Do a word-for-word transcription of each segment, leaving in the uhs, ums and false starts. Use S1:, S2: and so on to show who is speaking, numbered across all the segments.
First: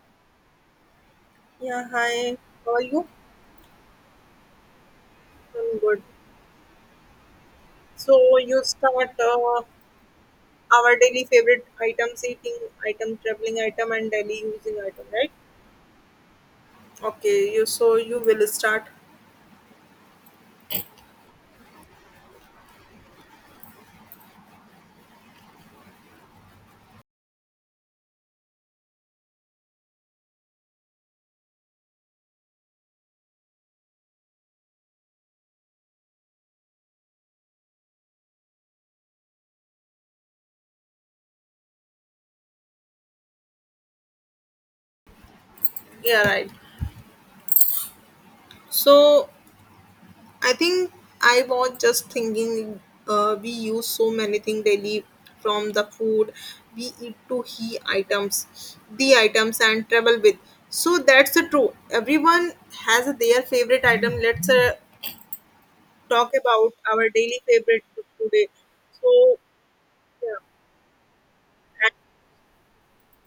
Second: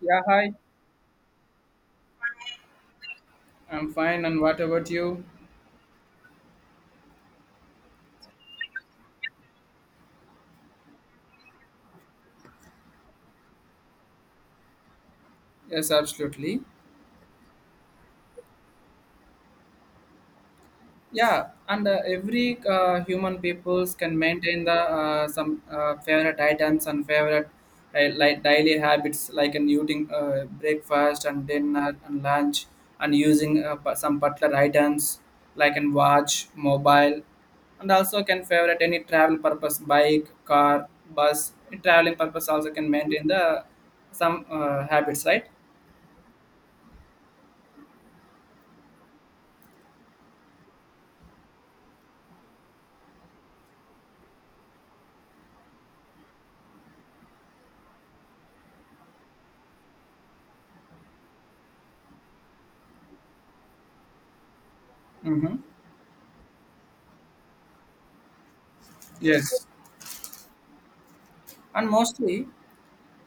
S1: Yeah, hi.
S2: Yeah, hi. How are you?
S1: I'm fine. And what about you?
S2: I'm good. So you start uh, our daily favorite items, eating item, traveling item, and daily using item, right?
S1: Yes, absolutely.
S2: Okay. You so you will start.
S1: Yeah, and uh, every uh, human peoples can maintain the uh, some uh, favorite items and favorite uh, like daily habits like an eating uh, breakfast and dinner and lunch and using uh, pa- some particular items like an watch, mobile, and also can favorite any travel purpose bike, car, bus. In traveling purpose also can maintain the some uh, habits, right?
S2: Yeah, right. So I think I was just thinking. Uh, we use so many things daily, from the food we eat to he items, the items, and travel with. So that's the true. Everyone has their favorite item. Let's uh,
S1: Mm-hmm.
S2: talk about our daily favorite book today. So,
S1: Yes.
S2: yeah,
S1: And mostly,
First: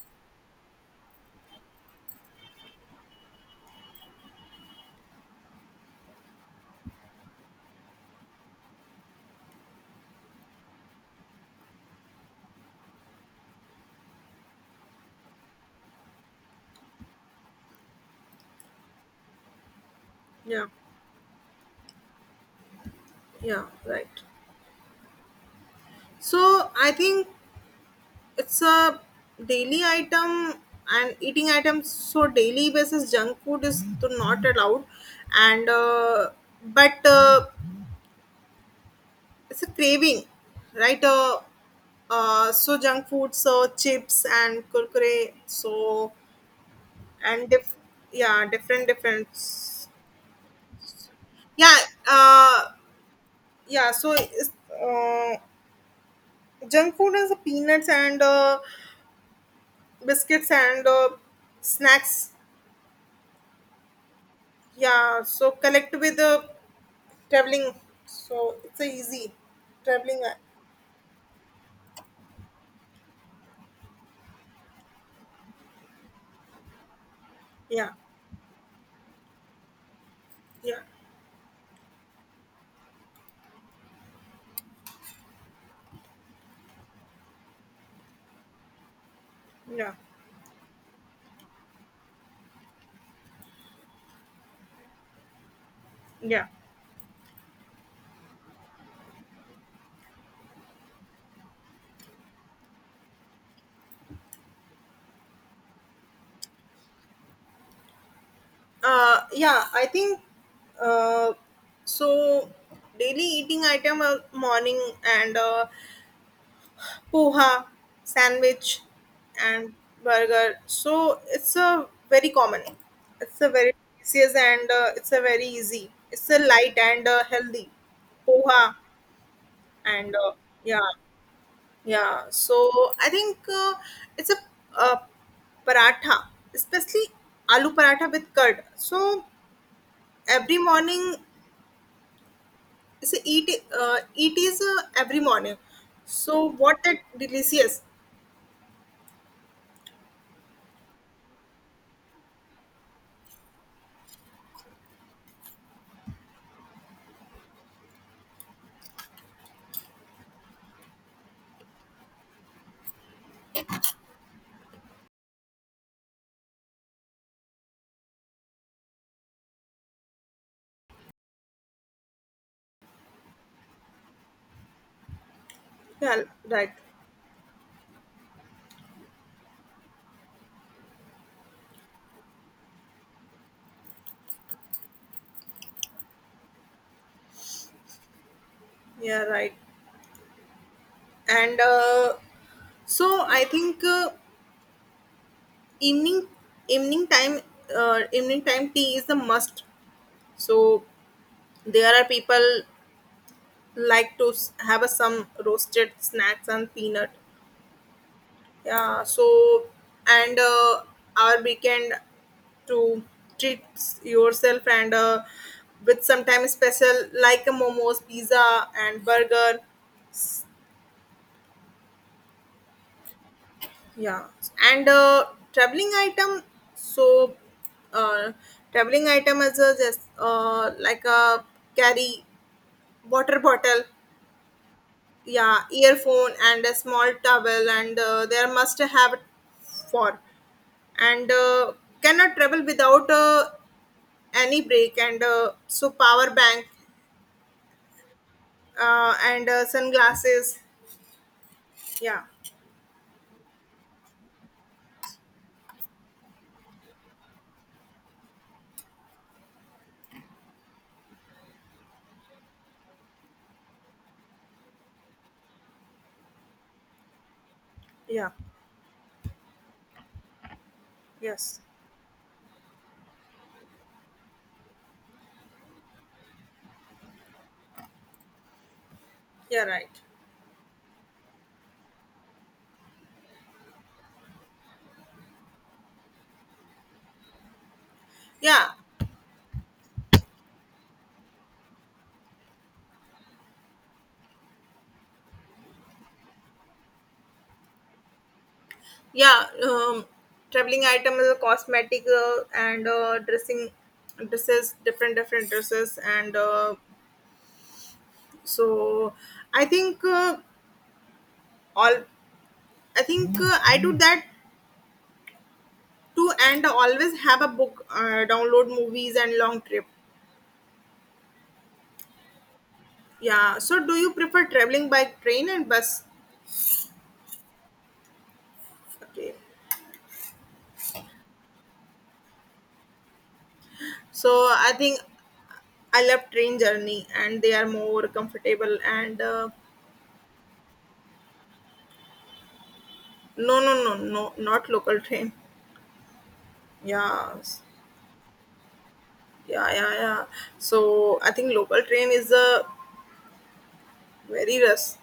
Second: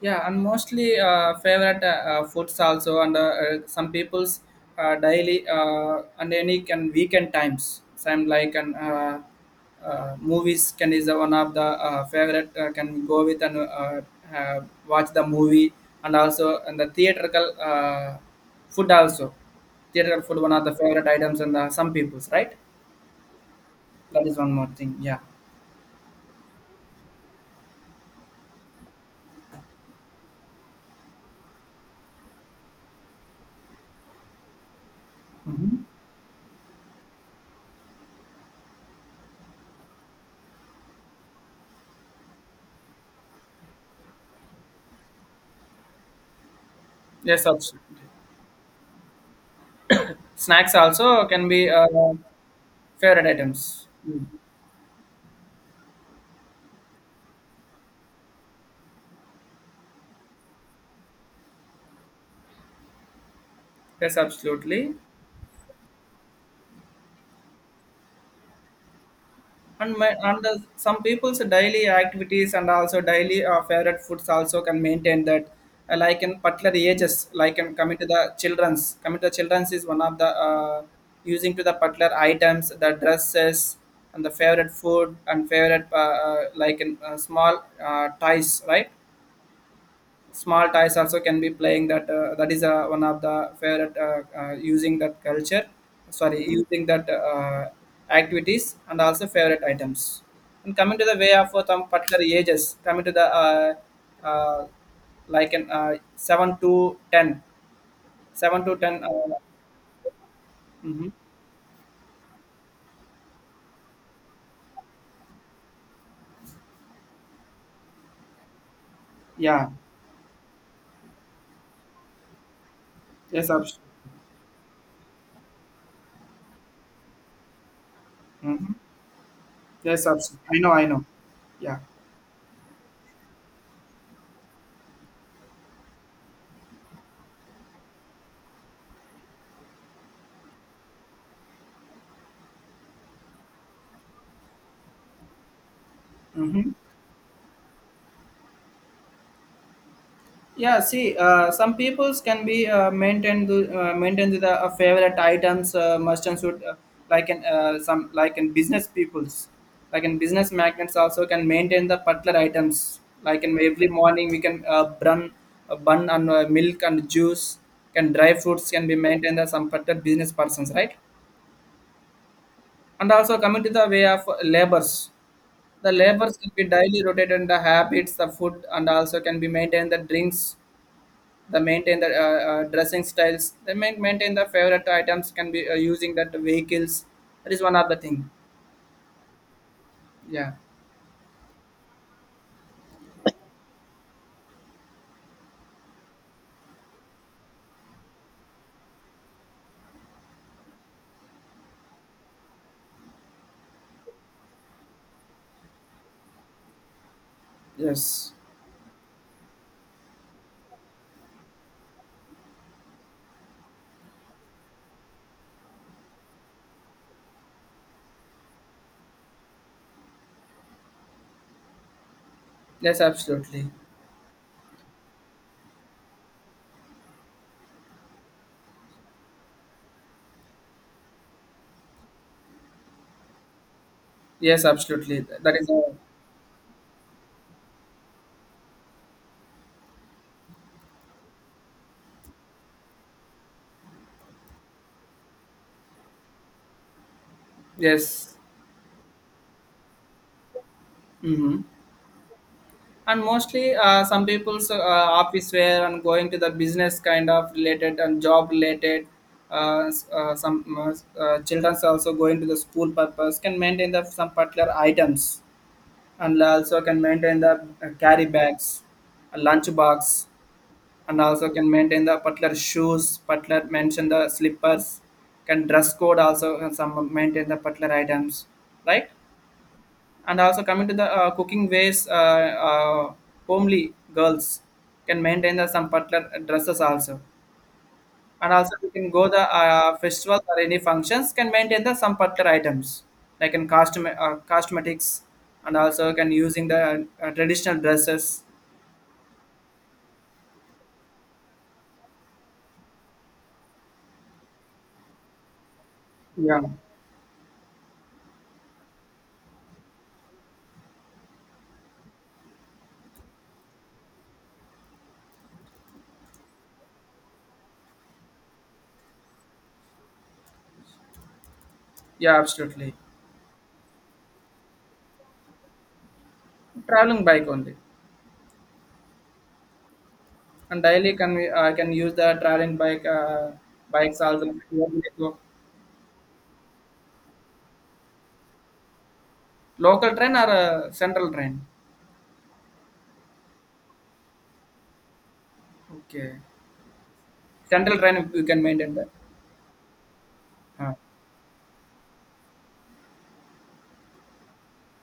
S1: yeah, and mostly uh, favorite uh, uh, foods also, and uh, uh, some people's uh, daily uh, and any and weekend times. Some like and uh, uh, movies can is one of the uh, favorite uh, can go with and uh, uh, watch the movie and also and the theatrical uh, food also. Theatrical food
S2: and-
S1: one of
S2: yeah,
S1: the favorite items and uh, some people's right.
S2: yeah, right.
S1: That is one more thing. Yeah.
S2: So I think it's a daily item and eating items. So daily basis junk food is to not allowed, and
S1: Hmm.
S2: uh, but uh, it's a craving, right? Uh, uh, so junk food, so chips and kurkure, so
S1: Yes,
S2: and diff-
S1: absolutely.
S2: yeah, different different.
S1: Snacks also can be.
S2: Yeah,
S1: Uh,
S2: uh,
S1: Favorite items.
S2: yeah, so
S1: Mm.
S2: it's, uh, junk food is peanuts and uh, biscuits and uh, snacks.
S1: Yes, absolutely.
S2: Yeah, so collect with uh, traveling. So it's a easy
S1: And my
S2: traveling. uh,
S1: and the, some people's daily activities and also daily uh, favorite foods also can maintain that. Uh, like in particular ages, like in
S2: Yeah,
S1: coming to the childrens, coming to the childrens is one of the
S2: yeah,
S1: uh, using to the particular items, the dresses and the favorite food and favorite uh, uh, like in uh, small uh, ties, right?
S2: yeah,
S1: Small toys also can be playing that uh, that is uh, one of the favorite uh, uh, using that culture, sorry
S2: yeah.
S1: using that uh, activities and also favorite items and coming to the way of uh, some particular ages coming to the uh, uh, like an uh, seven to ten, seven to ten
S2: Uh,
S1: uh,
S2: yeah, I think
S1: mhm.
S2: uh, so. Daily eating item uh, morning and uh, poha, sandwich,
S1: Yeah,
S2: and burger. So it's a very common. It's
S1: yes,
S2: a very
S1: absolutely.
S2: delicious and uh, it's a very easy. It's a light and uh, healthy
S1: Hmm,
S2: poha
S1: yes,
S2: and uh,
S1: absolutely. I know, I
S2: yeah
S1: know, yeah.
S2: yeah. So I think uh, it's a uh, paratha, especially aloo paratha with curd. So every morning, it's a eat uh, it is uh, every morning. So
S1: Hmm.
S2: what that delicious.
S1: Yeah, see, uh, some peoples can be uh, maintained uh, maintained with a favorite items uh, merchants would uh, like in uh, some like in business peoples, like in business magnates also can maintain the particular items like in every morning we can uh, bun uh, bun and uh, milk and juice, can dry fruits can be maintained as some particular business persons, right? And also coming to the way of labors, the
S2: Yeah,
S1: labors can be
S2: right.
S1: daily rotated in the habits, the food, and also can be maintained the drinks. They maintain the uh, uh, dressing styles. They main, maintain the favorite items can be uh, using that vehicles. That is one other thing.
S2: Yeah, right.
S1: Yeah.
S2: And uh, so I think uh, evening evening time uh, evening time tea is the must, so there are people like to s- have a, some roasted snacks and peanut.
S1: Yes.
S2: Yeah, so and uh, our weekend to treat yourself and uh, with sometimes special like a momos pizza and burger.
S1: Yes, absolutely.
S2: Yeah, and uh, traveling item. So, uh, traveling item is a, just uh, like a carry water bottle,
S1: Yes, absolutely. That
S2: yeah,
S1: is all.
S2: earphone, and a small towel, and uh, there must have for, and uh, cannot travel without uh, any break, and uh, so power bank,
S1: Yes.
S2: uh, and uh, sunglasses.
S1: Mm-hmm.
S2: Yeah,
S1: And mostly, uh, some people's uh, office wear and going to the business kind of related and job related. Uh, s- uh, some uh, s- uh, childrens also going to the school purpose can maintain the some particular items and also can maintain the uh, carry
S2: yeah,
S1: bags, a lunch box, and also
S2: yes,
S1: can maintain the particular shoes, particular mention the slippers, can dress code also and some maintain the particular items, right?
S2: yeah, right.
S1: And also coming to the uh, cooking ways, uh, uh, homely girls can maintain the some particular dresses also, and
S2: Yeah,
S1: also we can go the uh, festivals or any functions can maintain the some particular items like in costume uh, cosmetics and also can using the uh, traditional dresses.
S2: yeah, um, traveling item is a cosmetic uh, and uh, dressing dresses, different different dresses, and
S1: Yeah,
S2: uh, so I think uh, all I think uh, I do that too, and always have a book, uh, download movies and long trip.
S1: yeah, absolutely.
S2: Yeah. So do you prefer traveling by train and bus?
S1: Traveling bike only.
S2: Okay.
S1: And daily can we, I can use the traveling bike uh, bikes
S2: So
S1: also.
S2: I think I love train journey, and they are more comfortable and. Uh,
S1: Local train or uh, central train?
S2: no, no, no, no, not local train.
S1: Okay.
S2: Yeah.
S1: Central train you can maintain that.
S2: Yeah, yeah, yeah.
S1: Ah,
S2: So I think local train is a very rust,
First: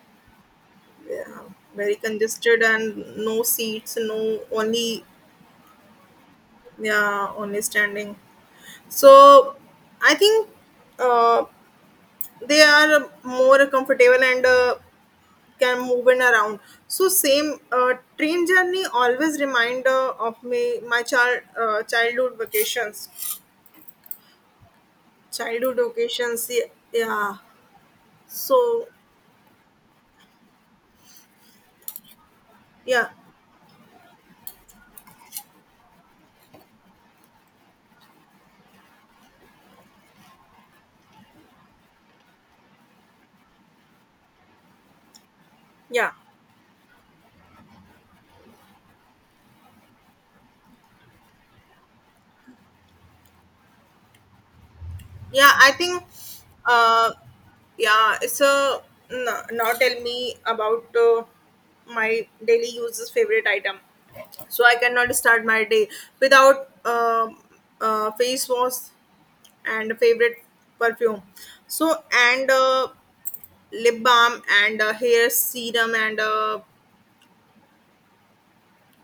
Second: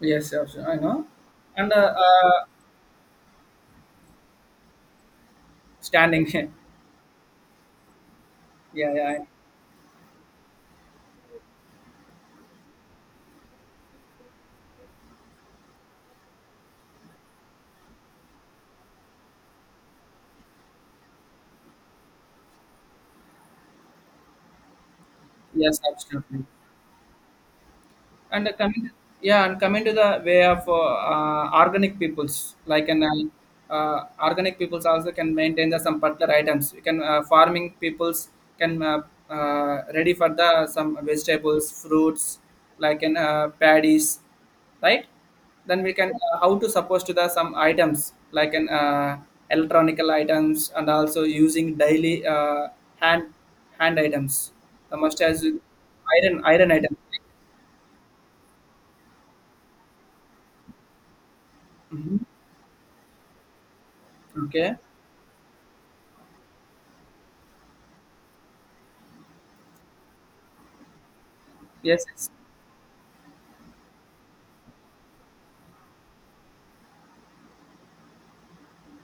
S1: yes, yes, I know.
S2: yeah,
S1: And uh,
S2: very
S1: uh,
S2: congested and no seats, no only
S1: standing
S2: yeah only standing.
S1: yeah, yeah, I-.
S2: So I think uh, they are more comfortable and uh, can move in around. So same uh, train journey always reminder of me my child uh, childhood vacations, childhood
S1: Yes, absolutely.
S2: vacations. Yeah. Yeah.
S1: And uh,
S2: So
S1: coming, yeah, and coming to the way of uh, uh, organic peoples, like an
S2: yeah,
S1: uh, uh, organic peoples also can maintain the some particular items. You can uh, farming peoples can uh, uh, ready for the some vegetables, fruits, like an uh, paddies, right? Then we can
S2: yeah.
S1: uh, how to suppose to the some items like an uh, electronical items and also using daily uh, hand hand items. The must as
S2: Yeah, I think,
S1: iron iron items.
S2: uh, yeah, it's a no, now tell me about uh,
S1: Mhm.
S2: my daily uses favorite item. So
S1: Okay.
S2: I cannot start my day without uh, uh, face wash and favorite perfume. So
S1: Yes. Yes.
S2: and uh, lip balm and uh, hair serum and uh,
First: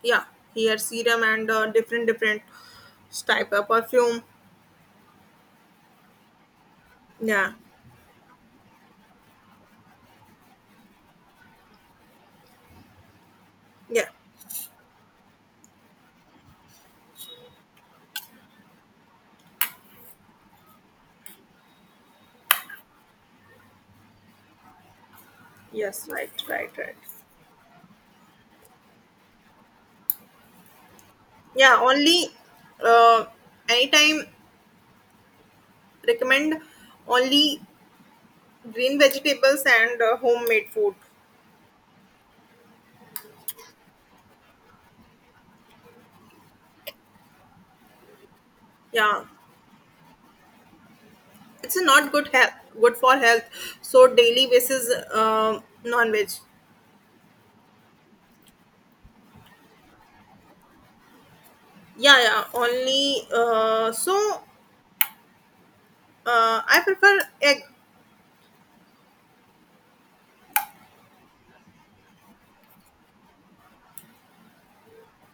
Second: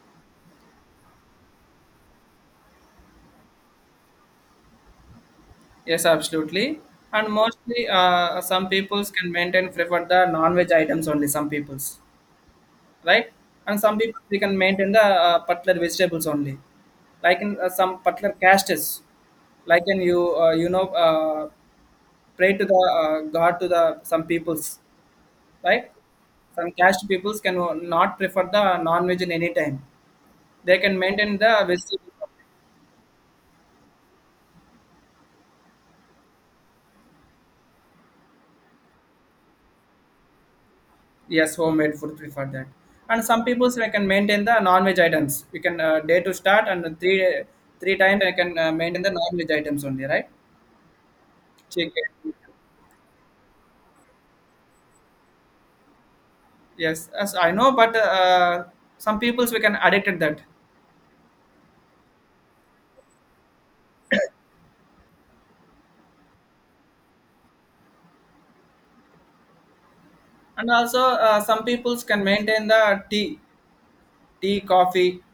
S2: yeah, hair serum and uh, different different type of perfume.
S1: Yes, absolutely. And
S2: Yeah,
S1: mostly, uh, some peoples can maintain prefer the non-veg items only. Some peoples, right? And some
S2: yeah,
S1: people they can maintain the uh, particular vegetables only, like in uh, some particular castes, like in you uh, you know uh, pray to the uh, God to the some peoples, right?
S2: yes, right,
S1: Some
S2: right, right.
S1: caste peoples can not prefer the non-veg in any time. They can maintain the
S2: Yeah
S1: vegetables.
S2: only uh, anytime recommend only green vegetables and uh, homemade food.
S1: Yes, homemade food prefer that. And some people say I can maintain the non-veg items. We can uh, day to start and three three times I can uh, maintain the
S2: Yeah,
S1: non-veg items only, right?
S2: it's
S1: Chicken.
S2: not good health, good for health, so daily basis um non-veg.
S1: Yes, as I know, but uh, some peoples we can addicted that.
S2: Yeah yeah only uh, so uh, I prefer egg.
S1: And also uh, some peoples can maintain the tea, tea, coffee,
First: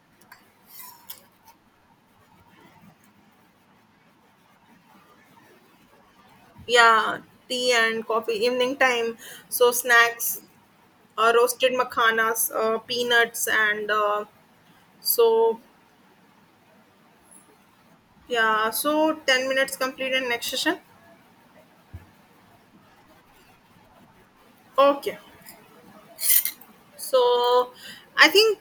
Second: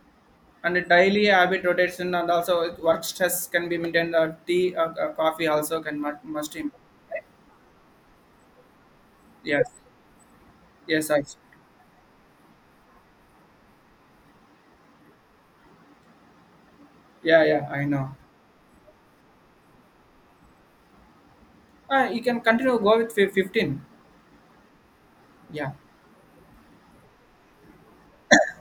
S1: and a daily habit rotation. And also work stress can be maintained. The tea, uh, uh, coffee also can mu- must improve.
S2: Yeah, tea and coffee evening time,
S1: Yes,
S2: so snacks,
S1: yes, I,
S2: uh, roasted makhanas uh, peanuts and uh, so
S1: yeah, yeah, I know.
S2: yeah, so ten minutes complete and next session.
S1: Uh, you can continue, go with fif- fifteen.
S2: Okay,
S1: Yeah.
S2: so I think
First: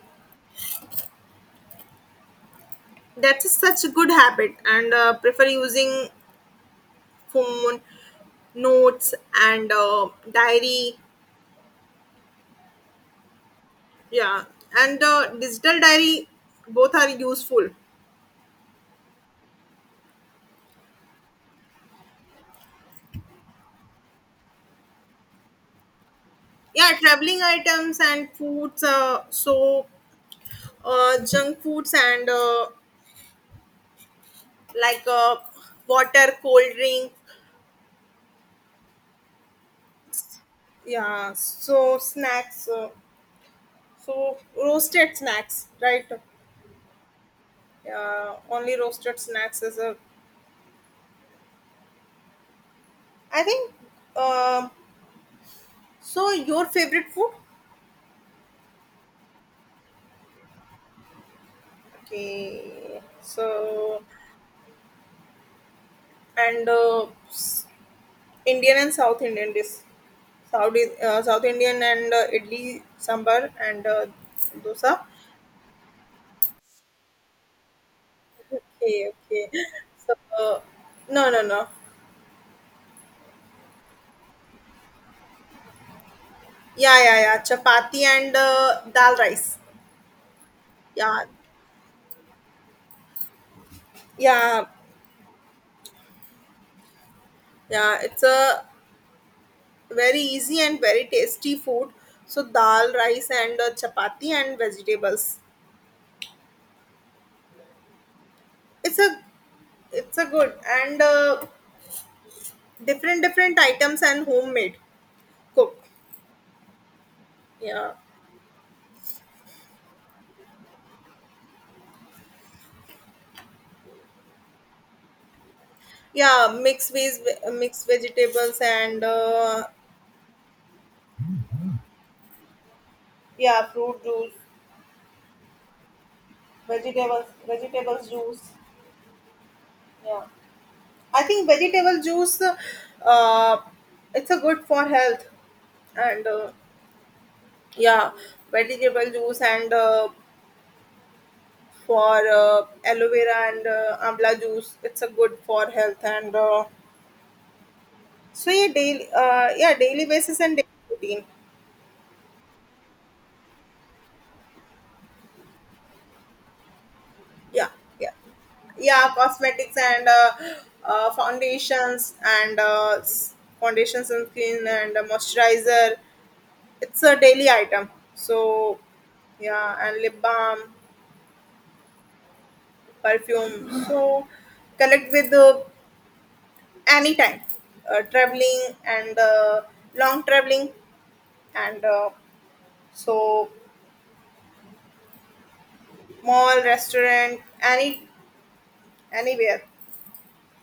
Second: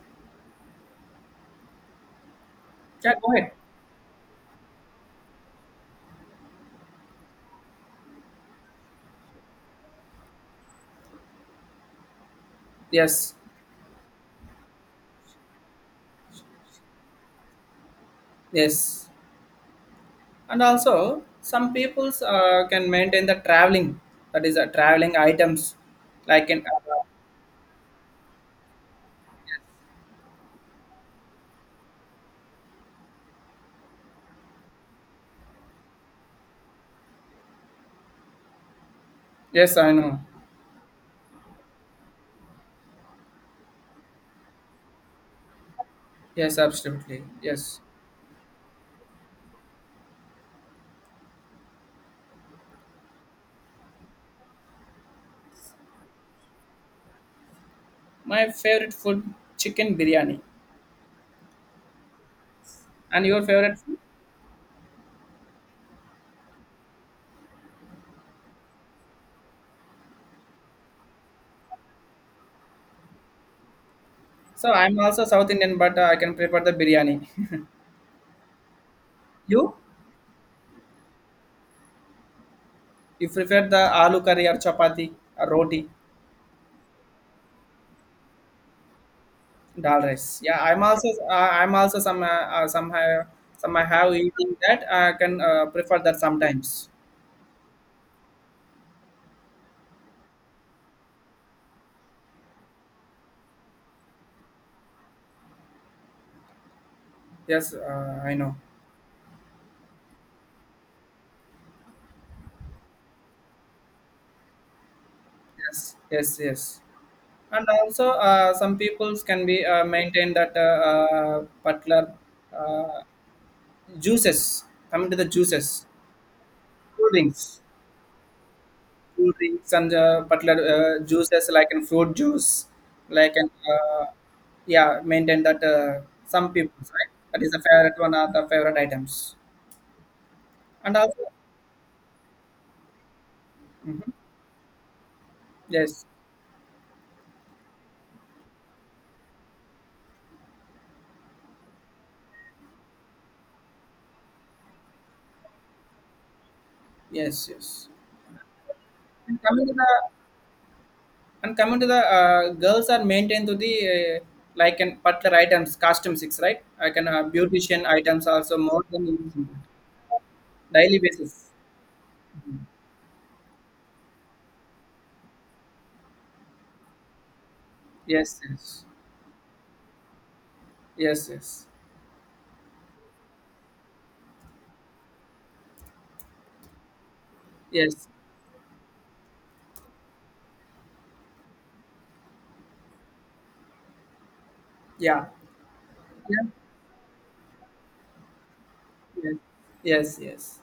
S1: Yeah, go
S2: that
S1: ahead.
S2: is such a good habit, and uh, prefer using phone, notes, and uh, diary.
S1: Yes,
S2: Yeah, and uh, digital diary, both are useful.
S1: yes. And also, some peoples uh, can maintain the traveling, that is, uh, traveling items. Like in,
S2: Yeah,
S1: uh,
S2: traveling items and foods. Uh, so uh, junk foods and uh, like uh, water, cold drink.
S1: yes, I know.
S2: Yeah, so snacks. Uh, so roasted snacks, right?
S1: Yes, absolutely. Yes.
S2: Yeah, only roasted snacks is a I think. Um, so your favorite food?
S1: My favorite food, chicken biryani.
S2: Okay.
S1: And your favorite food?
S2: So and uh, s- Indian and South Indian dish. South I- uh, South Indian and uh, idli sambar and uh,
S1: So, I'm
S2: dosa.
S1: also South Indian, but uh, I can prepare the biryani.
S2: Okay. Okay.
S1: You?
S2: So uh, no no no.
S1: You prefer the aloo curry or chapati or roti?
S2: Yeah yeah yeah. Chapati and uh, dal rice.
S1: Dal rice. Yeah, I'm also
S2: Yeah.
S1: uh, I'm also some uh, uh, some have some I have eating
S2: Yeah,
S1: that. I can uh, prefer that sometimes.
S2: yeah, it's a very easy and very tasty food. So dal, rice, and uh, chapati and vegetables.
S1: Yes, uh, I know.
S2: It's a, it's a good, and uh, different different items and homemade cook.
S1: Yes, yes, yes. And
S2: Yeah
S1: also, uh, some peoples can be uh, maintain that uh, uh, particular uh, juices. Coming to the juices,
S2: yeah mixed
S1: fruit
S2: veg,
S1: drinks,
S2: mixed vegetables and
S1: fruit
S2: uh,
S1: drinks, and uh, particular uh, juices like in fruit juice, like an
S2: yeah fruit
S1: uh,
S2: juice,
S1: yeah, maintain that uh, some peoples, right?
S2: vegetables
S1: That is the favorite
S2: vegetables
S1: one of
S2: juice.
S1: the favorite items.
S2: Yeah,
S1: And also,
S2: I think vegetable juice, uh,
S1: mhm,
S2: it's a good for health,
S1: yes,
S2: and uh, yeah vegetable juice and uh, for uh, aloe vera and uh, amla juice, it's a good for health and uh,
S1: yes, yes.
S2: So yeah, daily,
S1: And
S2: uh,
S1: coming to
S2: yeah,
S1: the,
S2: daily basis and daily routine.
S1: and coming to the uh, girls are maintained to the uh, like in particular items, costume six, right? I can uh,
S2: Yeah,
S1: beautician
S2: yeah,
S1: items also more than
S2: yeah.
S1: in
S2: Cosmetics and uh,
S1: daily
S2: uh,
S1: basis.
S2: foundations and uh, s- foundations and skin and uh, moisturizer. It's a daily item.
S1: Yes,
S2: So
S1: yes,
S2: yeah, and lip balm,
S1: yes, yes,
S2: perfume. So connect with uh, any time, uh,
S1: yes.
S2: traveling and uh, long traveling and uh, so
S1: Yeah, yeah,
S2: mall, restaurant, any
S1: yes,
S2: anywhere.
S1: yes, yes.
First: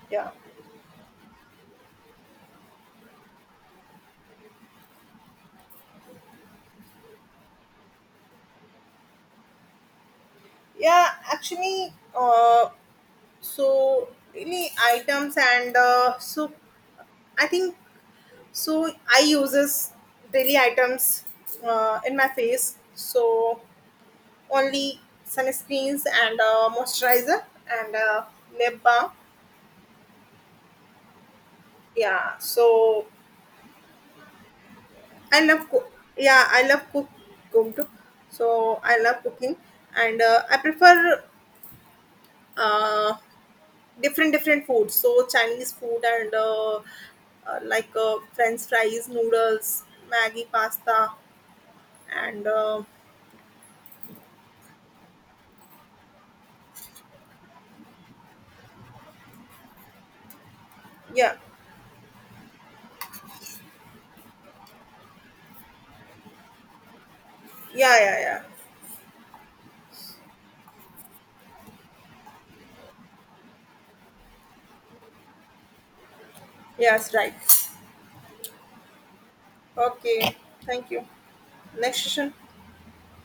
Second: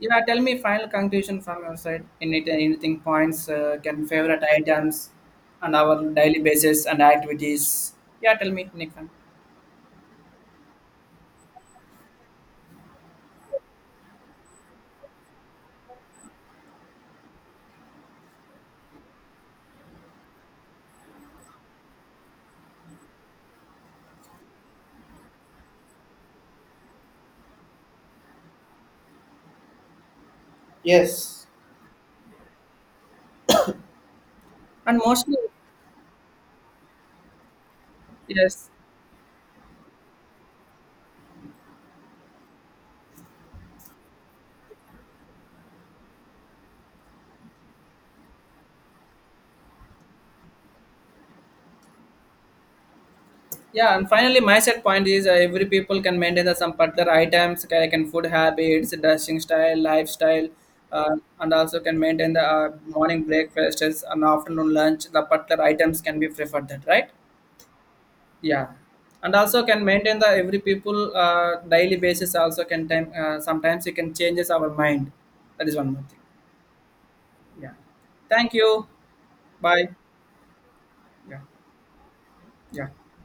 S1: Yeah,
S2: Yeah.
S1: tell me final conclusion from your side. Any anything points uh, can favorite items and our daily basis and activities. Yeah, tell me, Nikon.
S2: Yeah, actually, uh, so really items and uh, so I think so I uses daily items uh, in my face. So only sunscreens and uh, moisturizer and uh, lip balm.
S1: Yes,
S2: Yeah, so
S1: and mostly,
S2: I love cook. Yeah, I love cook. Cook.
S1: yes,
S2: So I love cooking and uh, I prefer uh, different different foods, so chinese food and uh, uh, like uh, french fries, noodles, maggie, pasta, and uh,
S1: yeah, and finally my set point is uh, every people can maintain the some particular items, can, can food habits, dressing style, lifestyle, uh,
S2: yeah
S1: and also can maintain the uh, morning breakfasts and afternoon lunch, the particular items can be preferred that, right?
S2: yeah yeah yeah,
S1: Yeah. And also can maintain the every people uh, daily basis also can time, uh, sometimes you can changes our mind. That is one more thing.
S2: yes right,
S1: Yeah, thank you. Bye.
S2: okay, thank you,
S1: Yeah.
S2: next session.
S1: Yeah.